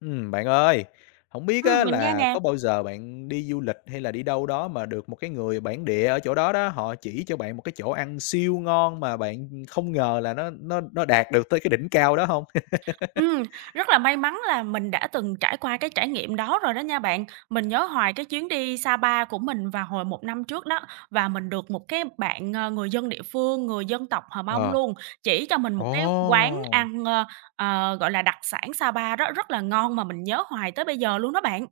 Bạn ơi, không biết á Mình nghe là nè. có bao giờ bạn đi du lịch hay là đi đâu đó mà được một cái người bản địa ở chỗ đó đó, họ chỉ cho bạn một cái chỗ ăn siêu ngon mà bạn không ngờ là nó đạt được tới cái đỉnh cao đó không? Ừm, rất là may mắn là mình đã từng trải qua cái trải nghiệm đó rồi đó nha bạn. Mình nhớ hoài cái chuyến đi Sapa của mình vào hồi một năm trước đó, và mình được một cái bạn, người dân địa phương, người dân tộc Hờ Mông Ờ. luôn, chỉ cho mình Ờ. một cái quán Ồ! ăn, gọi là, đặc sản Sapa đó, rất là ngon mà mình nhớ hoài tới bây giờ luôn đó bạn.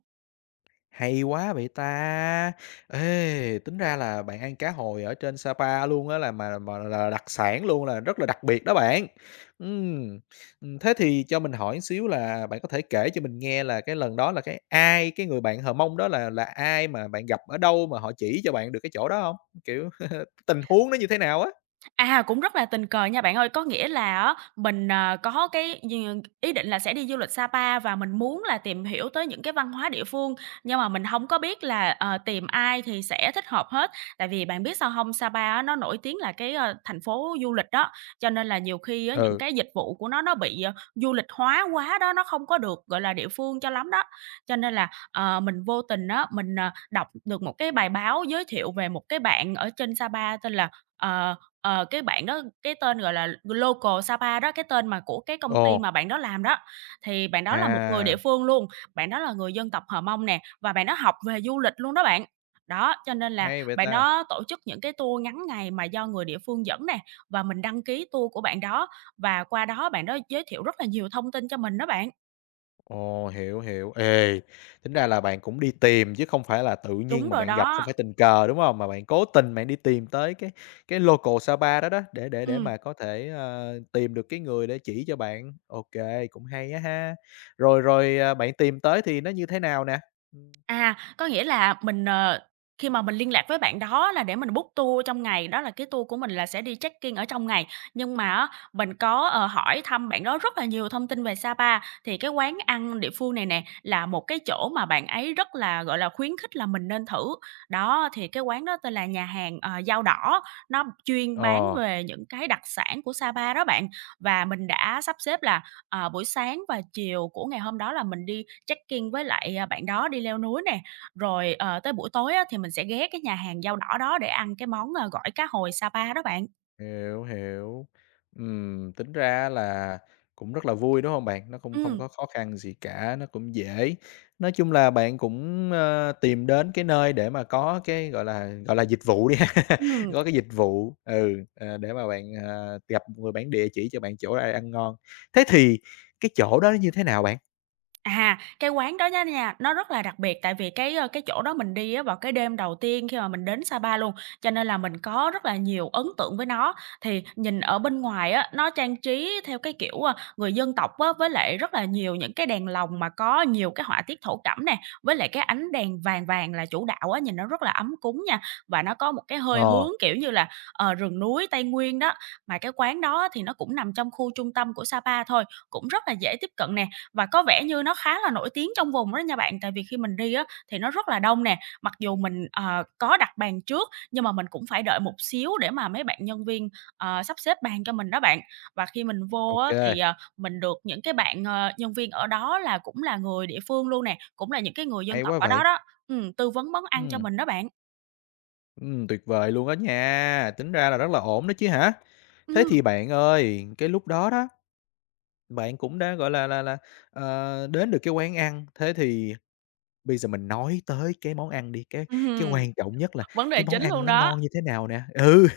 Hay quá vậy ta! Ê, tính ra là bạn ăn cá hồi ở trên Sapa luôn á, là mà là đặc sản luôn, là rất là đặc biệt đó bạn. Ừm, Thế thì cho mình hỏi xíu là bạn có thể kể cho mình nghe là cái lần đó là cái ai, cái người bạn Hờ Mông đó là ai, mà bạn gặp ở đâu mà họ chỉ cho bạn được cái chỗ đó không? Kiểu, tình huống nó như thế nào á? À, cũng rất là tình cờ nha bạn ơi. Có nghĩa là á, mình, có cái d ý định là sẽ đi du lịch Sapa và mình muốn là tìm hiểu tới những cái văn hóa địa phương, nhưng mà mình không có biết là, tìm ai thì sẽ thích hợp hết. Tại vì bạn biết sao không Sapa á, nó nổi tiếng là cái, thành phố du lịch đó, cho nên là nhiều khi á, những Ừ. cái dịch vụ của nó bị, du lịch hóa quá đó, nó không có được, gọi là, địa phương cho lắm đó. Cho nên là, mình vô tình á, mình, đọc được một cái bài báo giới thiệu về một cái bạn ở trên Sapa tên là, ờ cái bạn đó cái tên, gọi là, local Sapa đó, cái tên mà của cái công Ồ. ty mà bạn đó làm đó, thì bạn đó là một người địa À, phương luôn, bạn đó là người dân tộc Hờ Mông nè, và bạn đó học về du lịch luôn đó bạn. Đó, cho nên là hay vậy bạn ta! đó tổ chức những cái tour ngắn ngày mà do người địa phương dẫn nè, và mình đăng ký tour của bạn đó, và qua đó bạn đó giới thiệu rất là nhiều thông tin cho mình đó bạn. Ồ, hiểu, hiểu. Ê, tính ra là bạn cũng đi tìm chứ không phải là tự Đúng nhiên mà rồi bạn gặp, không đó, phải tình cờ, đúng không? Mà bạn cố tình bạn đi tìm tới cái local Sapa đó đó, để ừm. mà có thể, tìm được cái người để chỉ cho bạn. OK, cũng hay á ha. Rồi rồi, à, bạn tìm tới thì nó như thế nào nè? Ừm. À, có nghĩa là mình, khi mà mình liên lạc với bạn đó là để mình book tour trong ngày, đó là cái tour của mình là sẽ đi check-in ở trong ngày. Nhưng mà á, mình có, hỏi thăm bạn đó rất là nhiều thông tin về Sapa, thì cái quán ăn địa phương này nè là một cái chỗ mà bạn ấy rất là, gọi là, khuyến khích là mình nên thử. Đó, thì cái quán đó tên là nhà hàng, Dao Đỏ, nó chuyên bán Ờ. về những cái đặc sản của Sapa đó bạn. Và mình đã sắp xếp là Ờ, buổi sáng và chiều của ngày hôm đó là mình đi trekking với lại, à, bạn đó đi leo núi nè, rồi, tới buổi tối á thì mình sẽ ghé cái nhà hàng dao đỏ đó để ăn cái món, gỏi cá hồi Sapa đó bạn. Hiểu, hiểu. Tính ra là cũng rất là vui, đúng không bạn? Nó cũng không Ừm, có khó khăn gì cả, nó cũng dễ. Nói chung là bạn cũng, tìm đến cái nơi để mà có cái, gọi là, dịch vụ đi ha, Ừm. có cái dịch vụ, để mà bạn, gặp một người bản địa chỉ cho bạn chỗ ai ăn ngon. Thế thì cái chỗ đó nó như thế nào bạn? À, cái quán đó đó nha, nó rất là đặc biệt tại vì cái, cái chỗ đó mình đi á vào cái đêm đầu tiên khi mà mình đến Sapa luôn, cho nên là mình có rất là nhiều ấn tượng với nó. Thì nhìn ở bên ngoài á, nó trang trí theo cái kiểu, người dân tộc á, với lại rất là nhiều những cái đèn lồng mà có nhiều cái họa tiết thổ cẩm nè, với lại cái ánh đèn vàng vàng là chủ đạo á, nhìn nó rất là ấm cúng nha. Và nó có một cái hơi Ờ, hướng, kiểu như là, rừng núi Tây Nguyên đó, mà cái quán đó thì nó cũng nằm trong khu trung tâm của Sapa thôi, cũng rất là dễ tiếp cận nè. Và có vẻ như nó khá là nổi tiếng trong vùng đó nha bạn, tại vì khi mình đi á thì nó rất là đông nè, mặc dù mình, có đặt bàn trước nhưng mà mình cũng phải đợi một xíu để mà mấy bạn nhân viên, sắp xếp bàn cho mình đó bạn. Và khi mình vô á thì, OK, mình được những cái bạn, nhân viên ở đó là cũng là người địa phương luôn nè, cũng là những cái người dân hay tộc quá ở đó vậy. đó, tư vấn món ăn cho Ừm, mình đó bạn. Tuyệt vời luôn đó nha, tính ra là rất là ổn đó chứ hả? Thế Ừm, thì bạn ơi, cái lúc đó đó, bạn cũng đã, gọi là là, đến được cái quán ăn, thế thì bây giờ mình nói tới cái món ăn đi, cái ừm, quan trọng nhất là vấn đề cái món chính ăn luôn nó đó. ngon như thế nào nè? Ừ.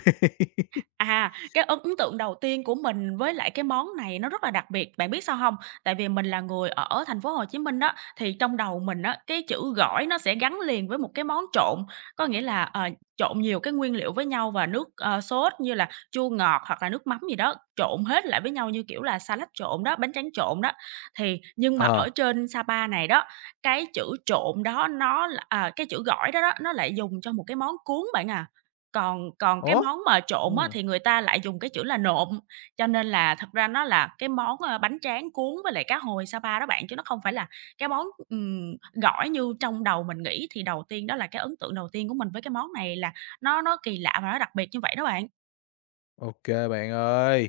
À, cái ấn ấn tượng đầu tiên của mình với lại cái món này nó rất là đặc biệt, bạn biết sao hông? Tại vì mình là người ở thành phố Hồ Chí Minh á, thì trong đầu mình á, cái chữ gỏi nó sẽ gắn liền với một cái món trộn, có nghĩa là, trộn nhiều cái nguyên liệu với nhau và nước, sốt như là chua ngọt hoặc là nước mắm gì đó, trộn hết lại với nhau như kiểu là sa lách trộn đó, bánh tráng trộn đó. Thì nhưng mà ờ, ở trên Sapa này đó, cái chữ trộn đó nó là à, cái chữ gỏi đó đó, nó lại dùng cho một cái món cuốn bạn à. Còn còn cái ố. món mà Ừ. trộn á, thì người ta lại dùng cái chữ là nộm, cho nên là thật ra nó là cái món, bánh tráng cuốn với lại cá hồi Sa đó bạn, chứ nó không phải là cái món, gỏi như trong đầu mình nghĩ. Thì đầu tiên đó là cái ấn tượng đầu tiên của mình với cái món này là nó kỳ lạ và nó đặc biệt như vậy đó bạn. OK, bạn ơi,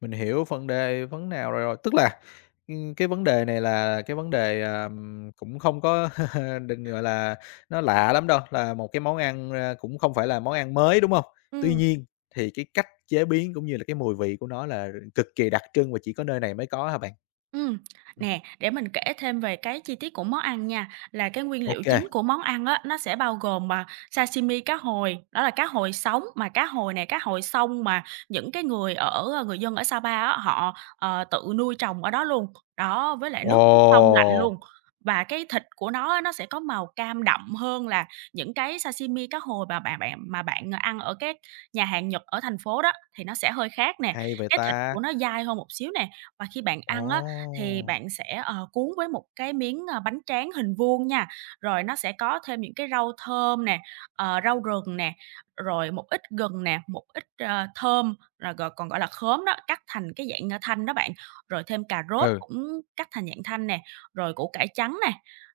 mình hiểu vấn đề vấn nào rồi rồi. Tức là, cái vấn đề này là cái vấn đề, cũng không có đừng, gọi là, nó lạ lắm đâu, là một cái món ăn, cũng không phải là món ăn mới, đúng không? Tuy Ừm. nhiên thì cái cách chế biến cũng như là cái mùi vị của nó là cực kỳ đặc trưng và chỉ có nơi này mới có hả bạn? Ừm, Ừm. nè, để mình kể thêm về cái chi tiết của món ăn nha, là cái nguyên liệu chính OK. của món ăn á, nó sẽ bao gồm, mà sashimi cá hồi, đó là cá hồi sống, mà cá hồi này, cá hồi sông mà những cái người ở người dân ở Sapa á, họ, tự nuôi trồng ở đó luôn. Đó, với lại Ồ! nước nước sông lạnh luôn. Và cái thịt của nó á, nó sẽ có màu cam đậm hơn là những cái sashimi cá hồi mà bạn bạn mà bạn ăn ở các nhà hàng Nhật ở thành phố đó, thì nó sẽ hơi khác nè. Hay vậy Cái thịt ta! của nó dai hơn một xíu nè, và khi bạn ăn á thì Ồ! bạn sẽ, cuốn với một cái miếng, bánh tráng hình vuông nha, rồi nó sẽ có thêm những cái rau thơm nè, rau rừng nè, rồi một ít gừng nè, một ít, thơm, rồi còn gọi là khóm đó, cắt thành cái dạng, thanh đó bạn, rồi thêm cà rốt Ừ. cũng cắt thành dạng thanh nè, rồi củ cải trắng nè.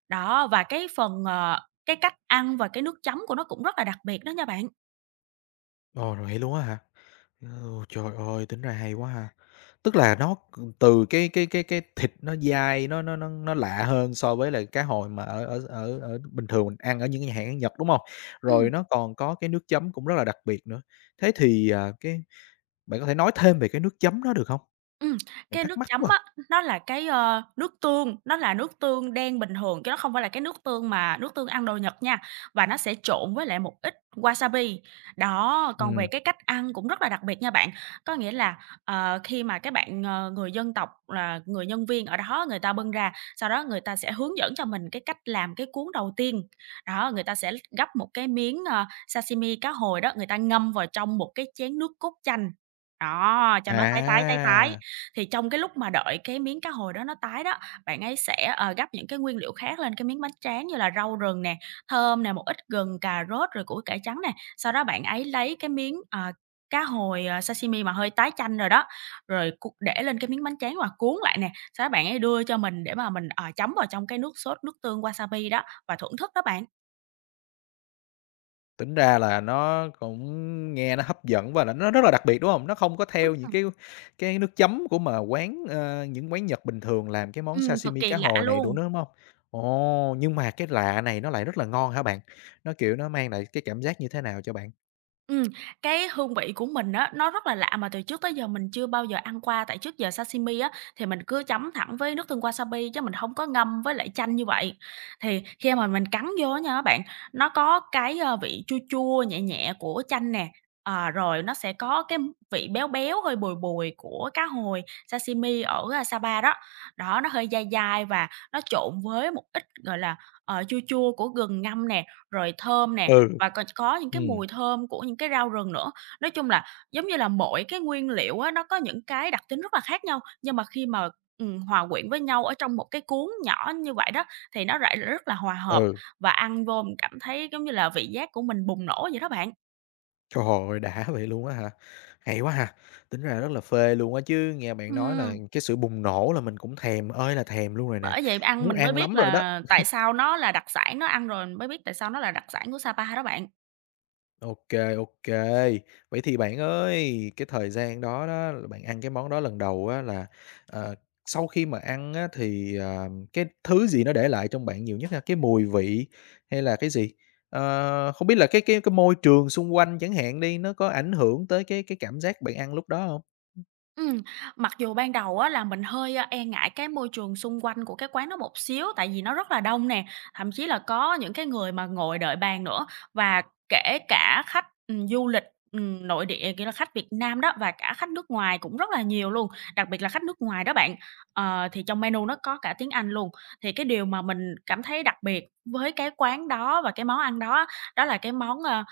Đó, và cái phần, cái cách ăn và cái nước chấm của nó cũng rất là đặc biệt đó nha bạn. Ồ, rồi vậy luôn á hả? Ồ, trời ơi, tính ra hay quá ha. Tức là nó từ cái thịt nó dai, nó lạ hơn so với là cá hồi mà ở ở ở ở bình thường mình ăn ở những nhà hàng Nhật, đúng không? Ừm. Rồi nó còn có cái nước chấm cũng rất là đặc biệt nữa. Thế thì, à, cái bạn có thể nói thêm về cái nước chấm đó được không? Ừm, Mình cái thắc nước mắc chấm quá á, à. nó là cái, nước tương, nó là nước tương đen bình thường chứ nó không phải là cái nước tương mà nước tương ăn đồ Nhật nha, và nó sẽ trộn với lại một ít wasabi. Đó, còn về cái cách ăn cũng rất là đặc biệt nha bạn, có nghĩa là, khi mà các bạn, người dân tộc là người nhân viên ở đó người ta bưng ra, sau đó người ta sẽ hướng dẫn cho mình cái cách làm cái cuốn đầu tiên. Đó, người ta sẽ gắp một cái miếng, sashimi cá hồi đó, người ta ngâm vào trong một cái chén nước cốt chanh, đó, cho nó tái tái. à. Thì trong cái lúc mà đợi cái miếng cá hồi đó nó tái đó, bạn ấy sẽ, gắp những cái nguyên liệu khác lên cái miếng bánh tráng như là rau rừng nè, thơm nè, một ít gừng, cà rốt, rồi củ cải trắng nè. Sau đó bạn ấy lấy cái miếng, cá hồi, sashimi mà hơi tái chanh rồi đó, rồi để lên cái miếng bánh tráng và cuốn lại nè. Sau đó bạn ấy đưa cho mình để mà mình, chấm vào trong cái nước sốt nước tương wasabi đó và thưởng thức đó bạn. Tính ra là nó cũng nghe nó hấp dẫn và là nó rất là đặc biệt, đúng hông? Nó không có theo những Ừm, cái nước chấm của mà quán, những quán Nhật bình thường làm cái món cực sashimi kỳ cá lạ hồi này, đủ luôn. nướng, đúng hông? Ồ, nhưng mà cái lạ này nó lại rất là ngon hả bạn? Nó, kiểu, nó mang lại cái cảm giác như thế nào cho bạn? Ừm, cái hương vị của mình á, nó rất là lạ mà từ trước tới giờ mình chưa bao giờ ăn qua, tại trước giờ sashimi á, thì mình cứ chấm thẳng với nước tương wasabi chứ mình không có ngâm với lại chanh như vậy. Thì khi mà mình cắn vô á nha các bạn, nó có cái, vị chua chua nhẹ nhẹ của chanh nè, rồi nó sẽ có cái vị béo béo, hơi bùi bùi của cá hồi sashimi ở, Sapa đó. Đó, nó hơi dai dai và nó trộn với một ít, gọi là, chua chua của gừng ngâm nè, rồi thơm nè, Ừ. và còn có những cái Ừm, mùi thơm của những cái rau rừng nữa. Nói chung là, giống như là, mỗi cái nguyên liệu á, nó có những cái đặc tính rất là khác nhau, nhưng mà khi mà, hòa quyện với nhau ở trong một cái cuốn nhỏ như vậy đó, thì nó lại rất là hòa hợp ừ, và ăn vô mình cảm thấy, giống như là, vị giác của mình bùng nổ vậy đó bạn. trời ơi, đã vậy luôn á hả? Hay quá ha! Tính ra rất là phê luôn á chứ, nghe bạn nói là Ừm. cái sự bùng nổ là mình cũng thèm ơi là thèm luôn rồi nè, Bởi vậy ăn muốn mình mới ăn biết lắm rồi đó. là tại sao nó là đặc sản, nó ăn rồi mình mới biết tại sao nó là đặc sản của Sapa đó bạn. OK. OK. Vậy thì bạn ơi, cái thời gian đó đó là bạn ăn cái món đó lần đầu á là, ờ, sau khi mà ăn á thì, cái thứ gì nó để lại trong bạn nhiều nhất ha? Cái mùi vị hay là cái gì? Không biết là cái môi trường xung quanh chẳng hạn đi, nó có ảnh hưởng tới cái cảm giác bạn ăn lúc đó không? Ừm, mặc dù ban đầu á là mình hơi, e ngại cái môi trường xung quanh của cái quán đó một xíu, tại vì nó rất là đông nè, thậm chí là có những cái người mà ngồi đợi bàn nữa. Và kể cả khách, du lịch, nội địa, kiểu là, khách Việt Nam đó và cả khách nước ngoài cũng rất là nhiều luôn, đặc biệt là khách nước ngoài đó bạn. Thì trong menu nó có cả tiếng Anh luôn. Thì cái điều mà mình cảm thấy đặc biệt với cái quán đó và cái món ăn đó á, đó là cái món, ờ,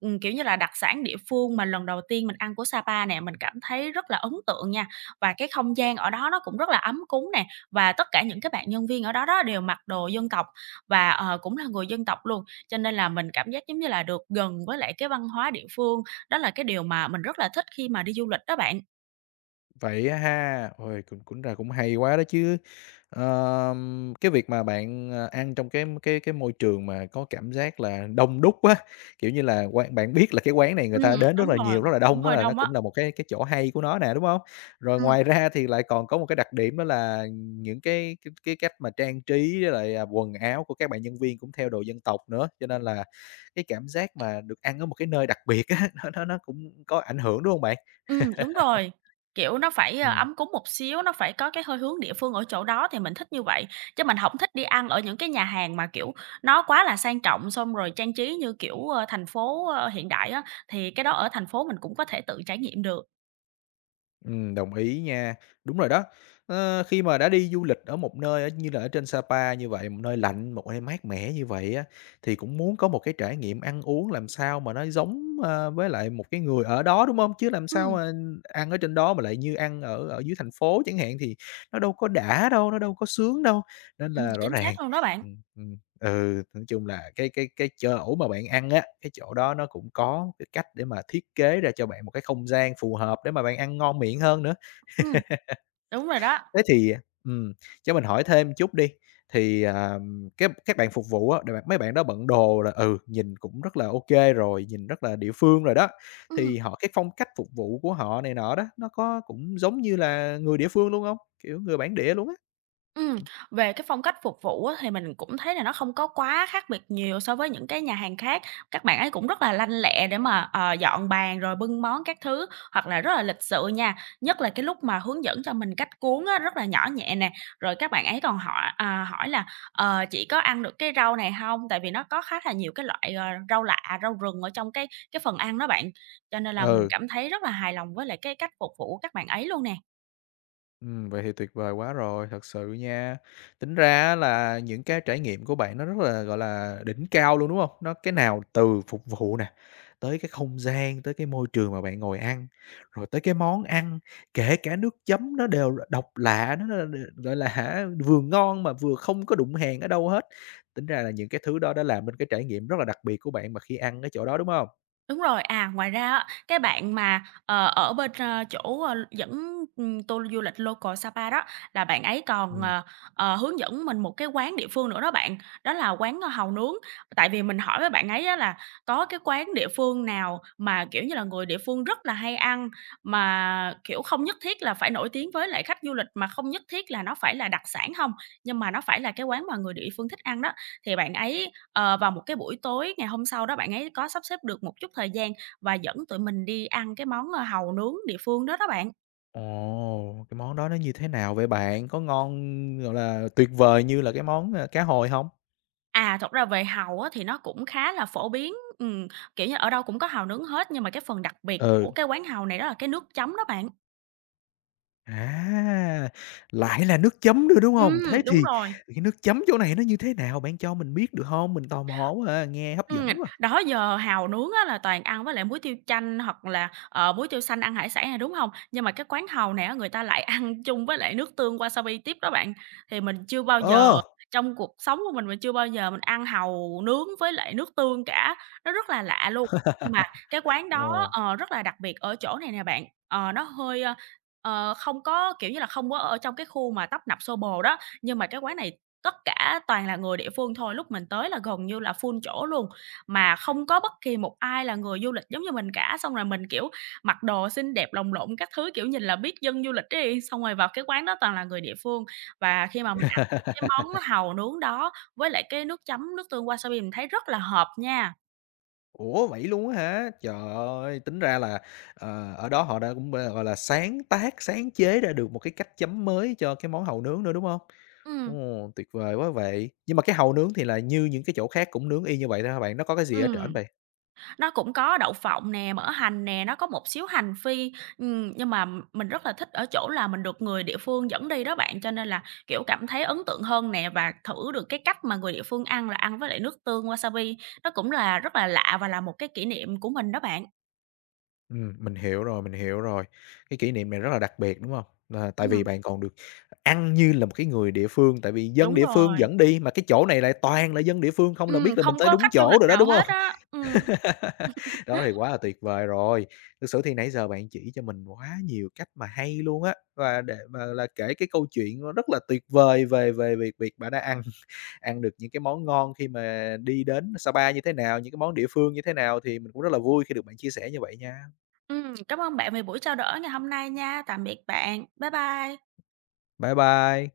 Ừm, kiểu như là, đặc sản địa phương mà lần đầu tiên mình ăn của Sapa nè, mình cảm thấy rất là ấn tượng nha. Và cái không gian ở đó nó cũng rất là ấm cúng nè, và tất cả những cái bạn nhân viên ở đó đó đều mặc đồ dân tộc và, ờ, cũng là người dân tộc luôn. Cho nên là mình cảm giác giống như là được gần với lại cái văn hóa địa phương, đó là cái điều mà mình rất là thích khi mà đi du lịch đó bạn. Vậy á ha, ôi, cũng cũng là cũng hay quá đó chứ. Cái việc mà bạn, ăn trong cái môi trường mà có cảm giác là đông đúc á, kiểu như là, quán bạn biết là cái quán này người Ừm, ta đến rất đúng là rồi, nhiều, rất là cũng đông á hơi là nó đông á. cũng là một cái chỗ hay của nó nè, đúng không? Rồi ngoài ra thì lại còn có một cái đặc điểm đó là những cái cách mà trang trí với lại, quần áo của các bạn nhân viên cũng theo đồ dân tộc nữa, cho nên là cái cảm giác mà được ăn ở một cái nơi đặc biệt á, nó cũng có ảnh hưởng, đúng không bạn? Đúng rồi, kiểu, nó phải, Ừm. ấm cúng một xíu, nó phải có cái hơi hướng địa phương ở chỗ đó thì mình thích như vậy, chứ mình hổng thích đi ăn ở những cái nhà hàng mà, kiểu, nó quá là sang trọng, xong rồi trang trí như kiểu, thành phố, hiện đại á, thì cái đó ở thành phố mình cũng có thể tự trải nghiệm được. Đồng ý nha. Đúng rồi đó. Khi mà đã đi du lịch ở một nơi ở như là ở trên Sapa như vậy, một nơi lạnh, một nơi mát mẻ như vậy á, thì cũng muốn có một cái trải nghiệm ăn uống làm sao mà nó giống, với lại một cái người ở đó, đúng không? Chứ làm sao Ừm, mà ăn ở trên đó mà lại như ăn ở ở dưới thành phố chẳng hạn thì nó đâu có đã đâu, nó đâu có sướng đâu, nên ừm, là rõ chính ràng xác luôn đó bạn. ừm, ừm. Ừ, nói chung là cái chỗ mà bạn ăn á, cái chỗ đó nó cũng có cái cách để mà thiết kế ra cho bạn một cái không gian phù hợp để mà bạn ăn ngon miệng hơn nữa. Ừm, đúng rồi đó. Thế thì ừm, cho mình hỏi thêm chút đi, thì, các bạn phục vụ á, mấy bạn đó bận đồ là, nhìn cũng rất là OK rồi, nhìn rất là địa phương rồi đó, Ừm. thì họ cái phong cách phục vụ của họ này nọ đó, nó có cũng giống như là người địa phương luôn không? Kiểu, người bản địa luôn á. Ừm, về cái phong cách phục vụ á, thì mình cũng thấy là nó không có quá khác biệt nhiều so với những cái nhà hàng khác. Các bạn ấy cũng rất là lanh lẹ để mà, dọn bàn rồi bưng món các thứ, hoặc là rất là lịch sự nha. Nhất là cái lúc mà hướng dẫn cho mình cách cuốn á, rất là nhỏ nhẹ nè, rồi các bạn ấy còn hỏi à, hỏi là "Ờ, chị có ăn được cái rau này không? Tại vì nó có khá là nhiều cái loại, rau lạ, rau rừng ở trong cái phần ăn đó bạn, cho nên là mình Ừ. cảm thấy rất là hài lòng với lại cái cách phục vụ của các bạn ấy luôn nè. Vậy thì tuyệt vời quá rồi, thật sự nha. Tính ra á là những cái trải nghiệm của bạn nó rất là, gọi là, đỉnh cao luôn, đúng không? Nó cái nào từ phục vụ nè, tới cái không gian, tới cái môi trường mà bạn ngồi ăn, rồi tới cái món ăn, kể cả nước chấm nó đều là độc lạ, nó là gọi là hả, vừa ngon mà vừa không có đụng hàng ở đâu hết. Tính ra là những cái thứ đó đã làm nên cái trải nghiệm rất là đặc biệt của bạn mà khi ăn ở chỗ đó, đúng không? Đúng rồi. À, ngoài ra á, cái bạn mà, ở bên, chỗ, dẫn, tour du lịch local Sapa đó, là bạn ấy còn, Ừm. Hướng dẫn mình một cái quán địa phương nữa đó bạn, đó là quán, hàu nướng. Tại vì mình hỏi với bạn ấy á là có cái quán địa phương nào mà, kiểu như là, người địa phương rất là hay ăn, mà, kiểu, không nhất thiết là phải nổi tiếng với lại khách du lịch, mà không nhất thiết là nó phải là đặc sản không, nhưng mà nó phải là cái quán mà người địa phương thích ăn đó. Thì bạn ấy, vào một cái buổi tối ngày hôm sau đó bạn ấy có sắp xếp được một chút thời gian và dẫn tụi mình đi ăn cái món, hàu nướng địa phương đó đó bạn. Ồ, cái món đó nó như thế nào vậy bạn? Có ngon, gọi là, tuyệt vời như là cái món, cá hồi không? À, thật ra về hàu á thì nó cũng khá là phổ biến, ừm, kiểu như, ở đâu cũng có hàu nướng hết, nhưng mà cái phần đặc biệt Ừ. của cái quán hàu này đó là cái nước chấm đó bạn. À, lại là nước chấm nữa, đúng không? Thế Đúng thì rồi. cái nước chấm chỗ này nó như thế nào? Bạn cho mình biết được không? Mình tò mò quá à, nghe hấp Ừm, dẫn quá. đó giờ hàu nướng á là toàn ăn với lại muối tiêu chanh hoặc là, muối tiêu xanh ăn hải sản nè, đúng hông? Nhưng mà cái quán hàu này á, người ta lại ăn chung với lại nước tương wasabi tiếp đó bạn. Thì mình chưa bao giờ Ờ. trong cuộc sống của mình chưa bao giờ mình ăn hàu nướng với lại nước tương cả, nó rất là lạ luôn. Nhưng mà cái quán đó, Ồ. Rất là đặc biệt ở chỗ này nè bạn, nó hơi, không có, kiểu như là, không có ở trong cái khu mà tấp nập xô bồ đó, nhưng mà cái quán này, tất cả toàn là người địa phương thôi, lúc mình tới là gần như là full chỗ luôn, mà không có bất kỳ một ai là người du lịch giống như mình cả. Xong rồi mình, kiểu, mặc đồ xinh đẹp lồng lộn các thứ, kiểu, nhìn là biết dân du lịch ấy, xong rồi vào cái quán đó toàn là người địa phương. Và khi mà mình ăn thử cái món hàu nướng đó với lại cái nước chấm nước tương wasabi mình thấy rất là hợp nha. Ủa, vậy luôn á hả? Trời ơi, tính ra là, ở đó họ đã cũng, gọi là, sáng tác, sáng chế ra được một cái cách chấm mới cho cái món hàu nướng nữa, đúng không? Ồ, Ừm. tuyệt vời quá vậy! Nhưng mà cái hàu nướng thì là như những cái chỗ khác cũng nướng y như vậy thôi hả bạn? Nó có cái gì ở trển Ừm. bạn? Nó cũng có đậu phộng nè, mỡ hành nè, nó có một xíu hành phi, nhưng mà mình rất là thích ở chỗ là mình được người địa phương dẫn đi đó bạn, cho nên là, kiểu, cảm thấy ấn tượng hơn nè và thử được cái cách mà người địa phương ăn là ăn với lại nước tương wasabi. Nó cũng là rất là lạ và là một cái kỷ niệm của mình đó bạn. Mình hiểu rồi, mình hiểu rồi. Cái kỷ niệm này rất là đặc biệt, đúng không? Là tại vì Ừm, bạn còn được ăn như là một cái người địa phương, tại vì dân đúng địa phương rồi. dẫn đi, mà cái chỗ này lại toàn là dân địa phương không là biết là mình Không tới có đúng khách du chỗ lịch rồi đó, nào đúng không? hết á. Ừm. Đó thì quá là tuyệt vời rồi. Thực sự thì nãy giờ bạn chỉ cho mình quá nhiều cách mà hay luôn á, và để mà là kể cái câu chuyện nó rất là tuyệt vời về về việc việc bạn đã ăn ăn được những cái món ngon khi mà đi đến Sa như thế nào, những cái món địa phương như thế nào thì mình cũng rất là vui khi được bạn chia sẻ như vậy nha. Cảm ơn bạn về buổi trao đổi ngày hôm nay nha. Tạm biệt bạn. Bye bye. Bye bye.